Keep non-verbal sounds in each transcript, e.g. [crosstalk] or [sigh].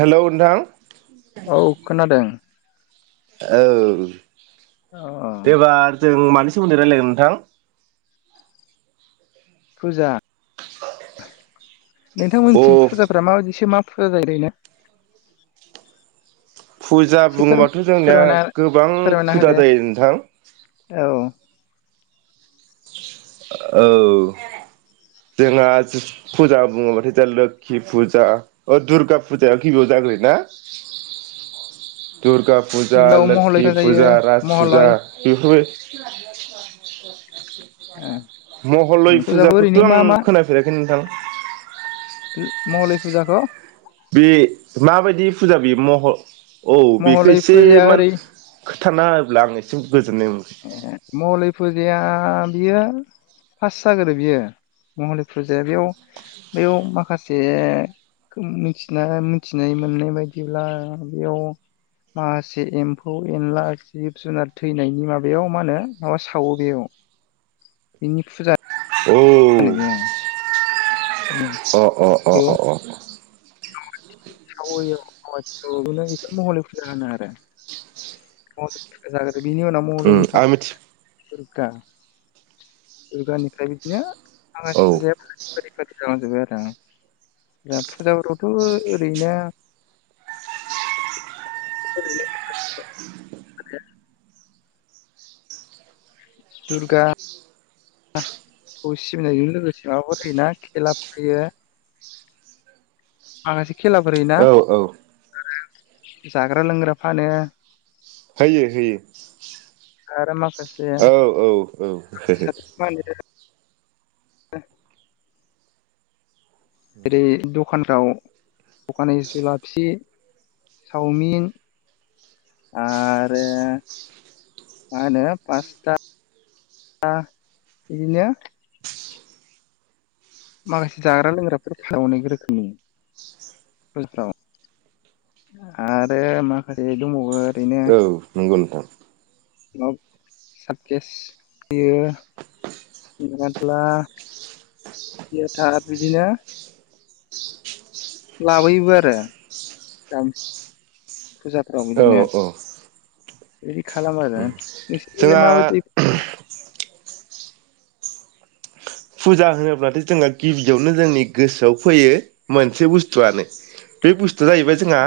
Hello नोंथां औ खोनादों औ औ एबार जों मानि सोमोन्दै रायलायगोन नोंथां? फुजा अ नोंथांमोननिथिं फुजाफ्रा माबायदिसो मा [inaudible] फुजा एसे फोर बुङोबाथ' जोंनिया फोरमायना गोबां फोरमायना फुजा होदो जायो नोंथां औ औ जोंहा फुजा बुङोबाथाय [unintelligible] लोखि फुजा ओ दुर्गा फुजाया गिबियाव जाग्रोयोना? दुर्गा फुजा, गिबियाव महलय लोक्खि फुजा, जायो रास फुजा महलय बेफोर [inaudible] महलय फुजाखौ फुजाखोथ' ओरैनो आं मा मा खोनाफेराखै नोंथां महलय फुजाखौ बे माबायदि फुजा बेयो मह औ बेखौ महलय एसे फुजाया मान थाना होब्ला आं एसे गोजोननाय ए महलय फुजाया बियो फास जागोरो बियो महलय फुजाया बेयाव बैयाव माखासे खोम मिथिना मिथिनाय मोननाय बायदिब्ला बेयाव माखासे एम्फौ एनला, जिब जुनार थैनायनि मा बेयाव मा होनो माबा सावो बेयाव बिनि फुजा होनो औ बे बेयाव अ अ अ अ अ [inaudible] बेखौनो महलय फुजा होनो आरो महलय फुजा [unintelligible] बिनि उनाव महलय उम [inaudible] आं मिथि दुर्गा दुर्गानिफ्राय बिदिनो औ [unintelligible] फुजाया फारि फारि फारि जालांजोबो आरो बिराद फुजाफोर दं थ ओरैनो [inaudible] दुर्गा गा खौ सिबिनायजों लोगोसे माबाफोर होयोना खेलाबो होयो। आंहासो खेलाफोर होयोना औ औ जाग्रा लोंग्रा फानो होयो होयो। आरो मा औ औ औ [inaudible] आरै दख खानफ्राव दखानै जुलाफि सावमिन आरो मा होनो पास्ता इदिनो माखासे जाग्रा लोंग्राफोर [inaudible] अनेक रोखोमनि फुजाफ्राव आरो माखासे दंबावो औ नंगौ नोंथां। माब सारकेस होयो [unintelligible] सियथा बिदिनो लाबोयोबो आरो [inaudible] फुजाफ्राव औ बिदिनो औ एदि खालामो आरो नोंसिनिखैलाय जोंहा माबायदि फुजा होनोब्लाथाय जोंङो गिबियावनो जोंनि गोसोआव फैयो मोनसे बुस्थुआनो बे बुस थुआ जाहैबाय जोंहा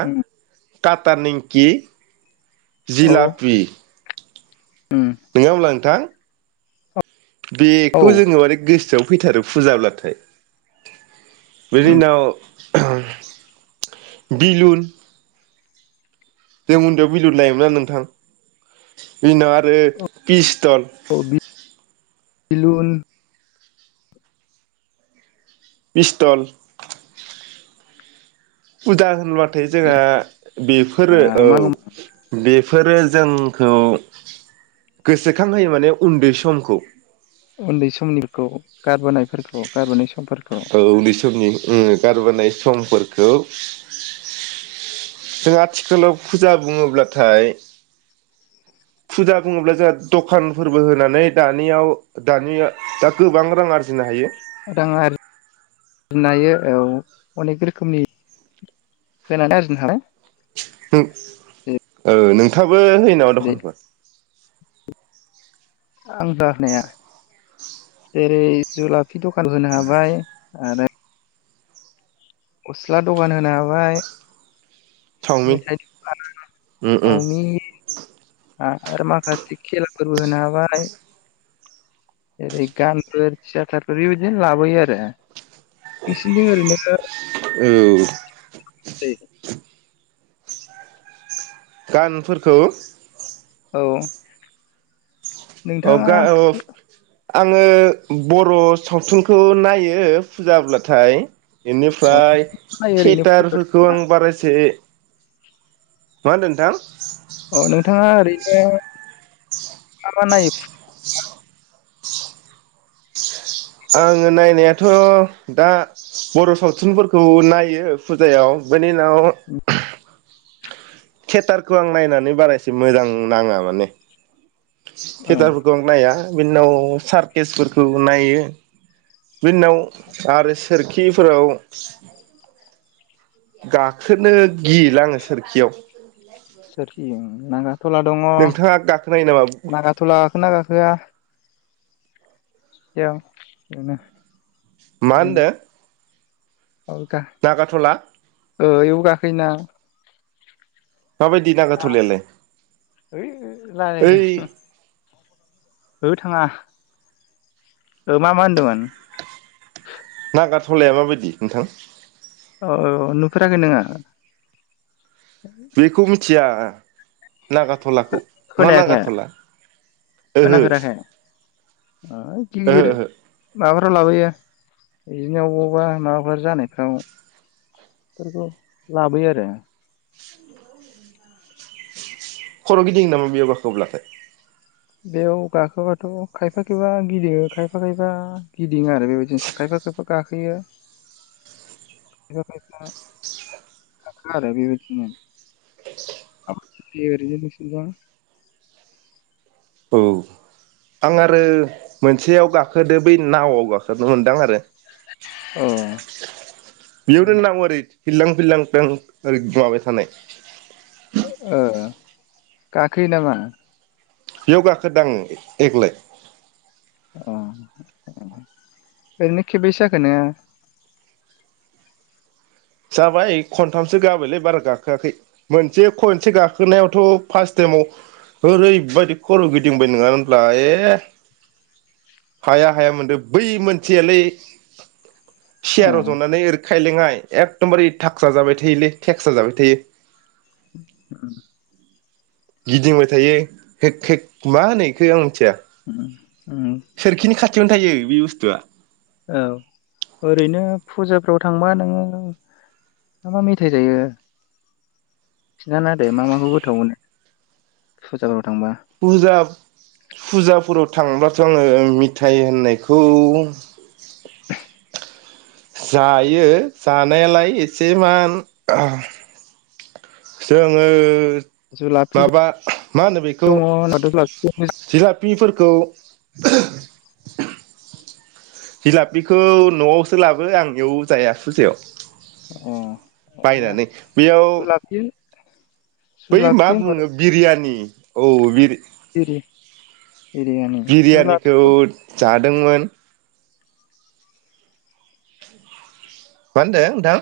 काता निमकि औ जिलापि नङा होमब्ला नोंथां औ बेखौ जोङो माने गोस सोआव फैथारो फुजाब्लाथाय बिनि उनाव बिलुन जों उन्दैयाव बिलुन लायोमोन ना नोंथां। बेनि उनाव आरो फिस थल औ बिलुन पिस्टल फुजा होनब्ला थाय जोंहा बेफोरो औ मा बे। बेफोरो जोंखौ गोसोखां होयो माने उन्दै समखौ। उन्दै समनिखौ गारबोनायफोरखौ गारबोनाय सम। औ उन्दै समनि। ओं गारबोनाय समफोरखौ जों आथिखालाव फुजा बुङोब्लाथाय। फुजा बुङोब्ला जोंहा दखानफोरबो होनानै दानियाव दानि दा गोबां रां आरजिनो हायो। [inaudible] आरजिनो हायो औ अनेक रोखोमनि होनानै आरजिनो हानाय। औ नोंथां। बो होयो नामा दखानफोर। आं दा होनाया जेरै जुला। दखान होनो हाबाय। आरो। गस्ला दखान होनो हाबाय। चावमिन मेथाय दखान होनो उम उम चावमिन। आ आरो मााखासे खेला। फोरबो होनो हाबाय जेरै गानफोर थियाटारफोर यबादिनो लाबोयो आरो। बिसिनि ओरैनो। औ दैै। गानफोरखौ। औ। अ नोंथाङा। गा आङो बर सावथुनखौ नायो फुजाब्लाथाय। अ बेनिफ्राय नायो ओरैनो थियेटारफोरखौ आं बारा एसे। मा होनदो नोंथां। अ नोंथाङा ओरैनो मा मा नायो [unintelligible] आङो नायनाया थ दा बर सावथुनफोरखौ नायो फुजायाव बे [unintelligible] थियाटारखौ आं नायनानै बारा एसे मोजां नाङा माने। अ टियाटारफोरखौ आं नाया बिनि उनाव सार्केसफोरखौ नायो बिनि उनाव आरो सोरखिफोराव गाखोनो गियोलाङो सोरखियाव। नाङा। थला दङ नोंथाङा गाखोनायो नामा नागा थला गाखो ना गाखोआ। [unintelligible] याव बिनो। मा होनदो [unintelligible] फ्रा खैना माबायदि नागाथलायालाय ओइ रायलायदों ओइ ओ थाङा ओ मा मा होनदोंमोन नागाथलाया माबायदि नोंथां? औ औ ओ नुफेराखै नोङो? बेखौ मिथिया नागाथलाखौ मा खोनायाखै नागाथला ओ हो खोनाफेराखै ओ गिलिर माबाफोराव लाबोयो इदिनो अबावबा माबाफोर जानायफ्राव इफोरखौ लाबोयो आरो खर गिदिङो नामा बेयाव गाखोब्लाथाय बेयाव गाखोब्लाथ खायफा खायफा गिदिङो खायफा खायफा गिदिङाआरो बेबायदिनोसै खायफा खायफा गाखोयो खायफा खायफा गाखोआ आरो बेबायदिनो [unintelligible] औ आं आरो मोनसेयाव गाखोदो बै नावआव गाखोनो मोनदां आरो अ [inaudible] बिहरदों होन्ना ओरै फिल्लां फिल्लां दं ओरै माबाय थानाय ओ गाखोयो नामा? बेयाव गाखोदां देग्लाय अ ओरैनो खेबैसो जाखो नोङो? जाबाय खनथामसो गाबायलै बारा गाखोआखै मोनसे खनसे गाखोनायावथ फार्स्ट टाइमाव ओरैबायदि खर गिदिंबाय नङा होनब्ला ए हाया हाया मोनदों बै मोनसेयालै सियार अ जनानै एरोखो खाइलेङाइ एखदमबारे थागसा जाबाय थायोलै थेक्सा जाबाय थायो [unintelligible] गिदिंबाय थायो हेक हेक मा होनो एखो आं मिथिया [unintelligible] सोरखिनि खा थियावनो थायो बे बुस्थुआ औ ओरैनो फुजाफ्राव थांबा नोङो मा मा मेथाइ जायो खिन्थाना दे मा मा खौ गोथाव मोनो फुजाफोराव थांबा फुजा फुजाफोराव थांबाथ आङो मिथाइ होननायखौ जायो जानायालाय एसे मान जोंङो जुलाफि माबा मा होनो बेखौ दङ होनबाथ' जुलाफि जिलाफिफोरखौ [unintelligible] जिलापिखौ नआवसो लाबो आं‌ एयाव जाया फुजायाव अ बायनानै बेयाव जुलाफि बै जुलाफि मा बुङो बिरियानि औ बिर दिरि बिरियानिखौ जादोंमोन मा होनदों नोंथां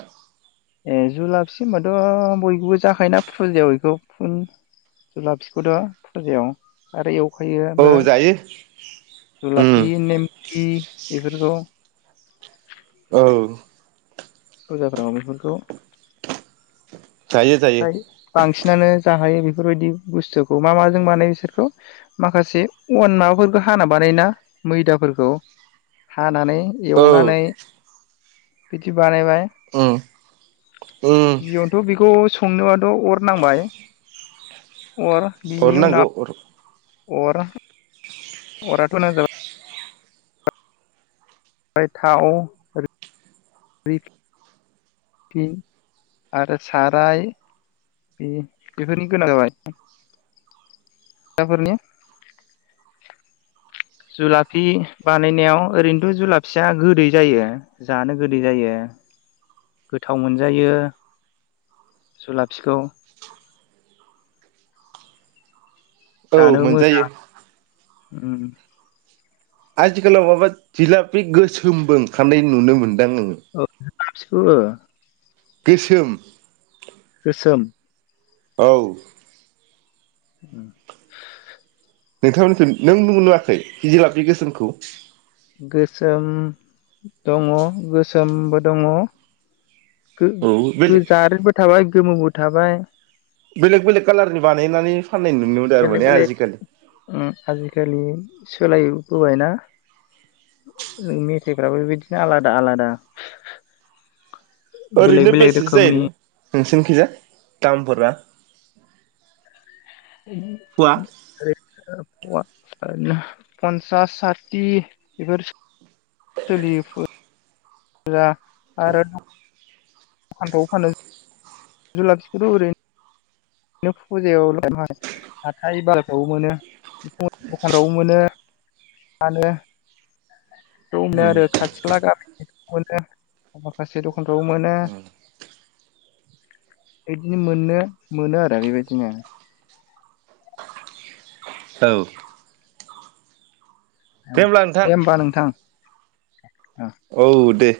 ए जुलाफि होनोमबाथ बयखौबो जाखायोना फुजायाव एखौ फुन जुलाफिखौथ फुजायाव आरो एव होयो औ हो जायो उम जुलाफि मेम इ बेफोरखौ औ फुजाफ्राव बेफोरखौ जायो जायो फ्राय बांसिनानो जाहायो बे बेफोरबायदि बुस्थुखौ मा माजों बानायो बिसोरखौ माखासे अन माबाफोरखौ हाना बानायोना मैदाफोरखौ हानानै औ एवनानै फिथि बानायबाय उम उम बियावथ' बेखौ उननोबाद थ अर नांबाय अर बिनि हरनांगौ उनाव अरा अराथ' न जाब ओमफ्राय थाव [unintelligible] आरो साराय बे बेफोरनि गोनां जाबाय फिथाफोरनि जुलाफि बानायनायाव ओरैनोथ' जुलाफिया गोदै जायो जानो गोदै जायो गोथाव मोनजायो जुलाफिखौ औ मोनजायो ओम आथिखालाव माबा जिलाफि गोसोमबो ओंखानाय नुनो मोन [unintelligible] थाबसाखौबो गोसोम गोसोम औ उ नोंथांमोनखौ नों नुवाखै जिलाफि गोसोमखौ? गोसोम दङ गोसोमबो दङ औ बेलेग गो-गोजारबो थाबाय गोमोबो थाबाय बेलेग बेलेग कालारनि बानायनानै फाननाय नुनोदोंरो बेलेग माने बेलेग आजिखालि होबायना मेथाइफ्राबो बेबायदिनो आलादा आलादा बेलेग ओरैनो बेलेग बेसेसो रोखोमनि जायोनो? नोंसोरनिखिजा दामफोरा। फुवा [unintelligible] पसानो पन्सास साथि बेफोर सोलियो जा आरो दखानफ्रावबो फानो जुलाफसिखौथ' ओरै नो फुजायाव म हाथाय बारफ्रावबो मोनो दखानफ्रावबो मोनो फानो औ दंनाय आरो दे खाथिला गाम अने आखासेर' फनखौ मोनो। बिदिनो मोननो मोनो आरो बेबायदिनो । औ। औ नोंथां दे होमबा नोंथां। औ दे।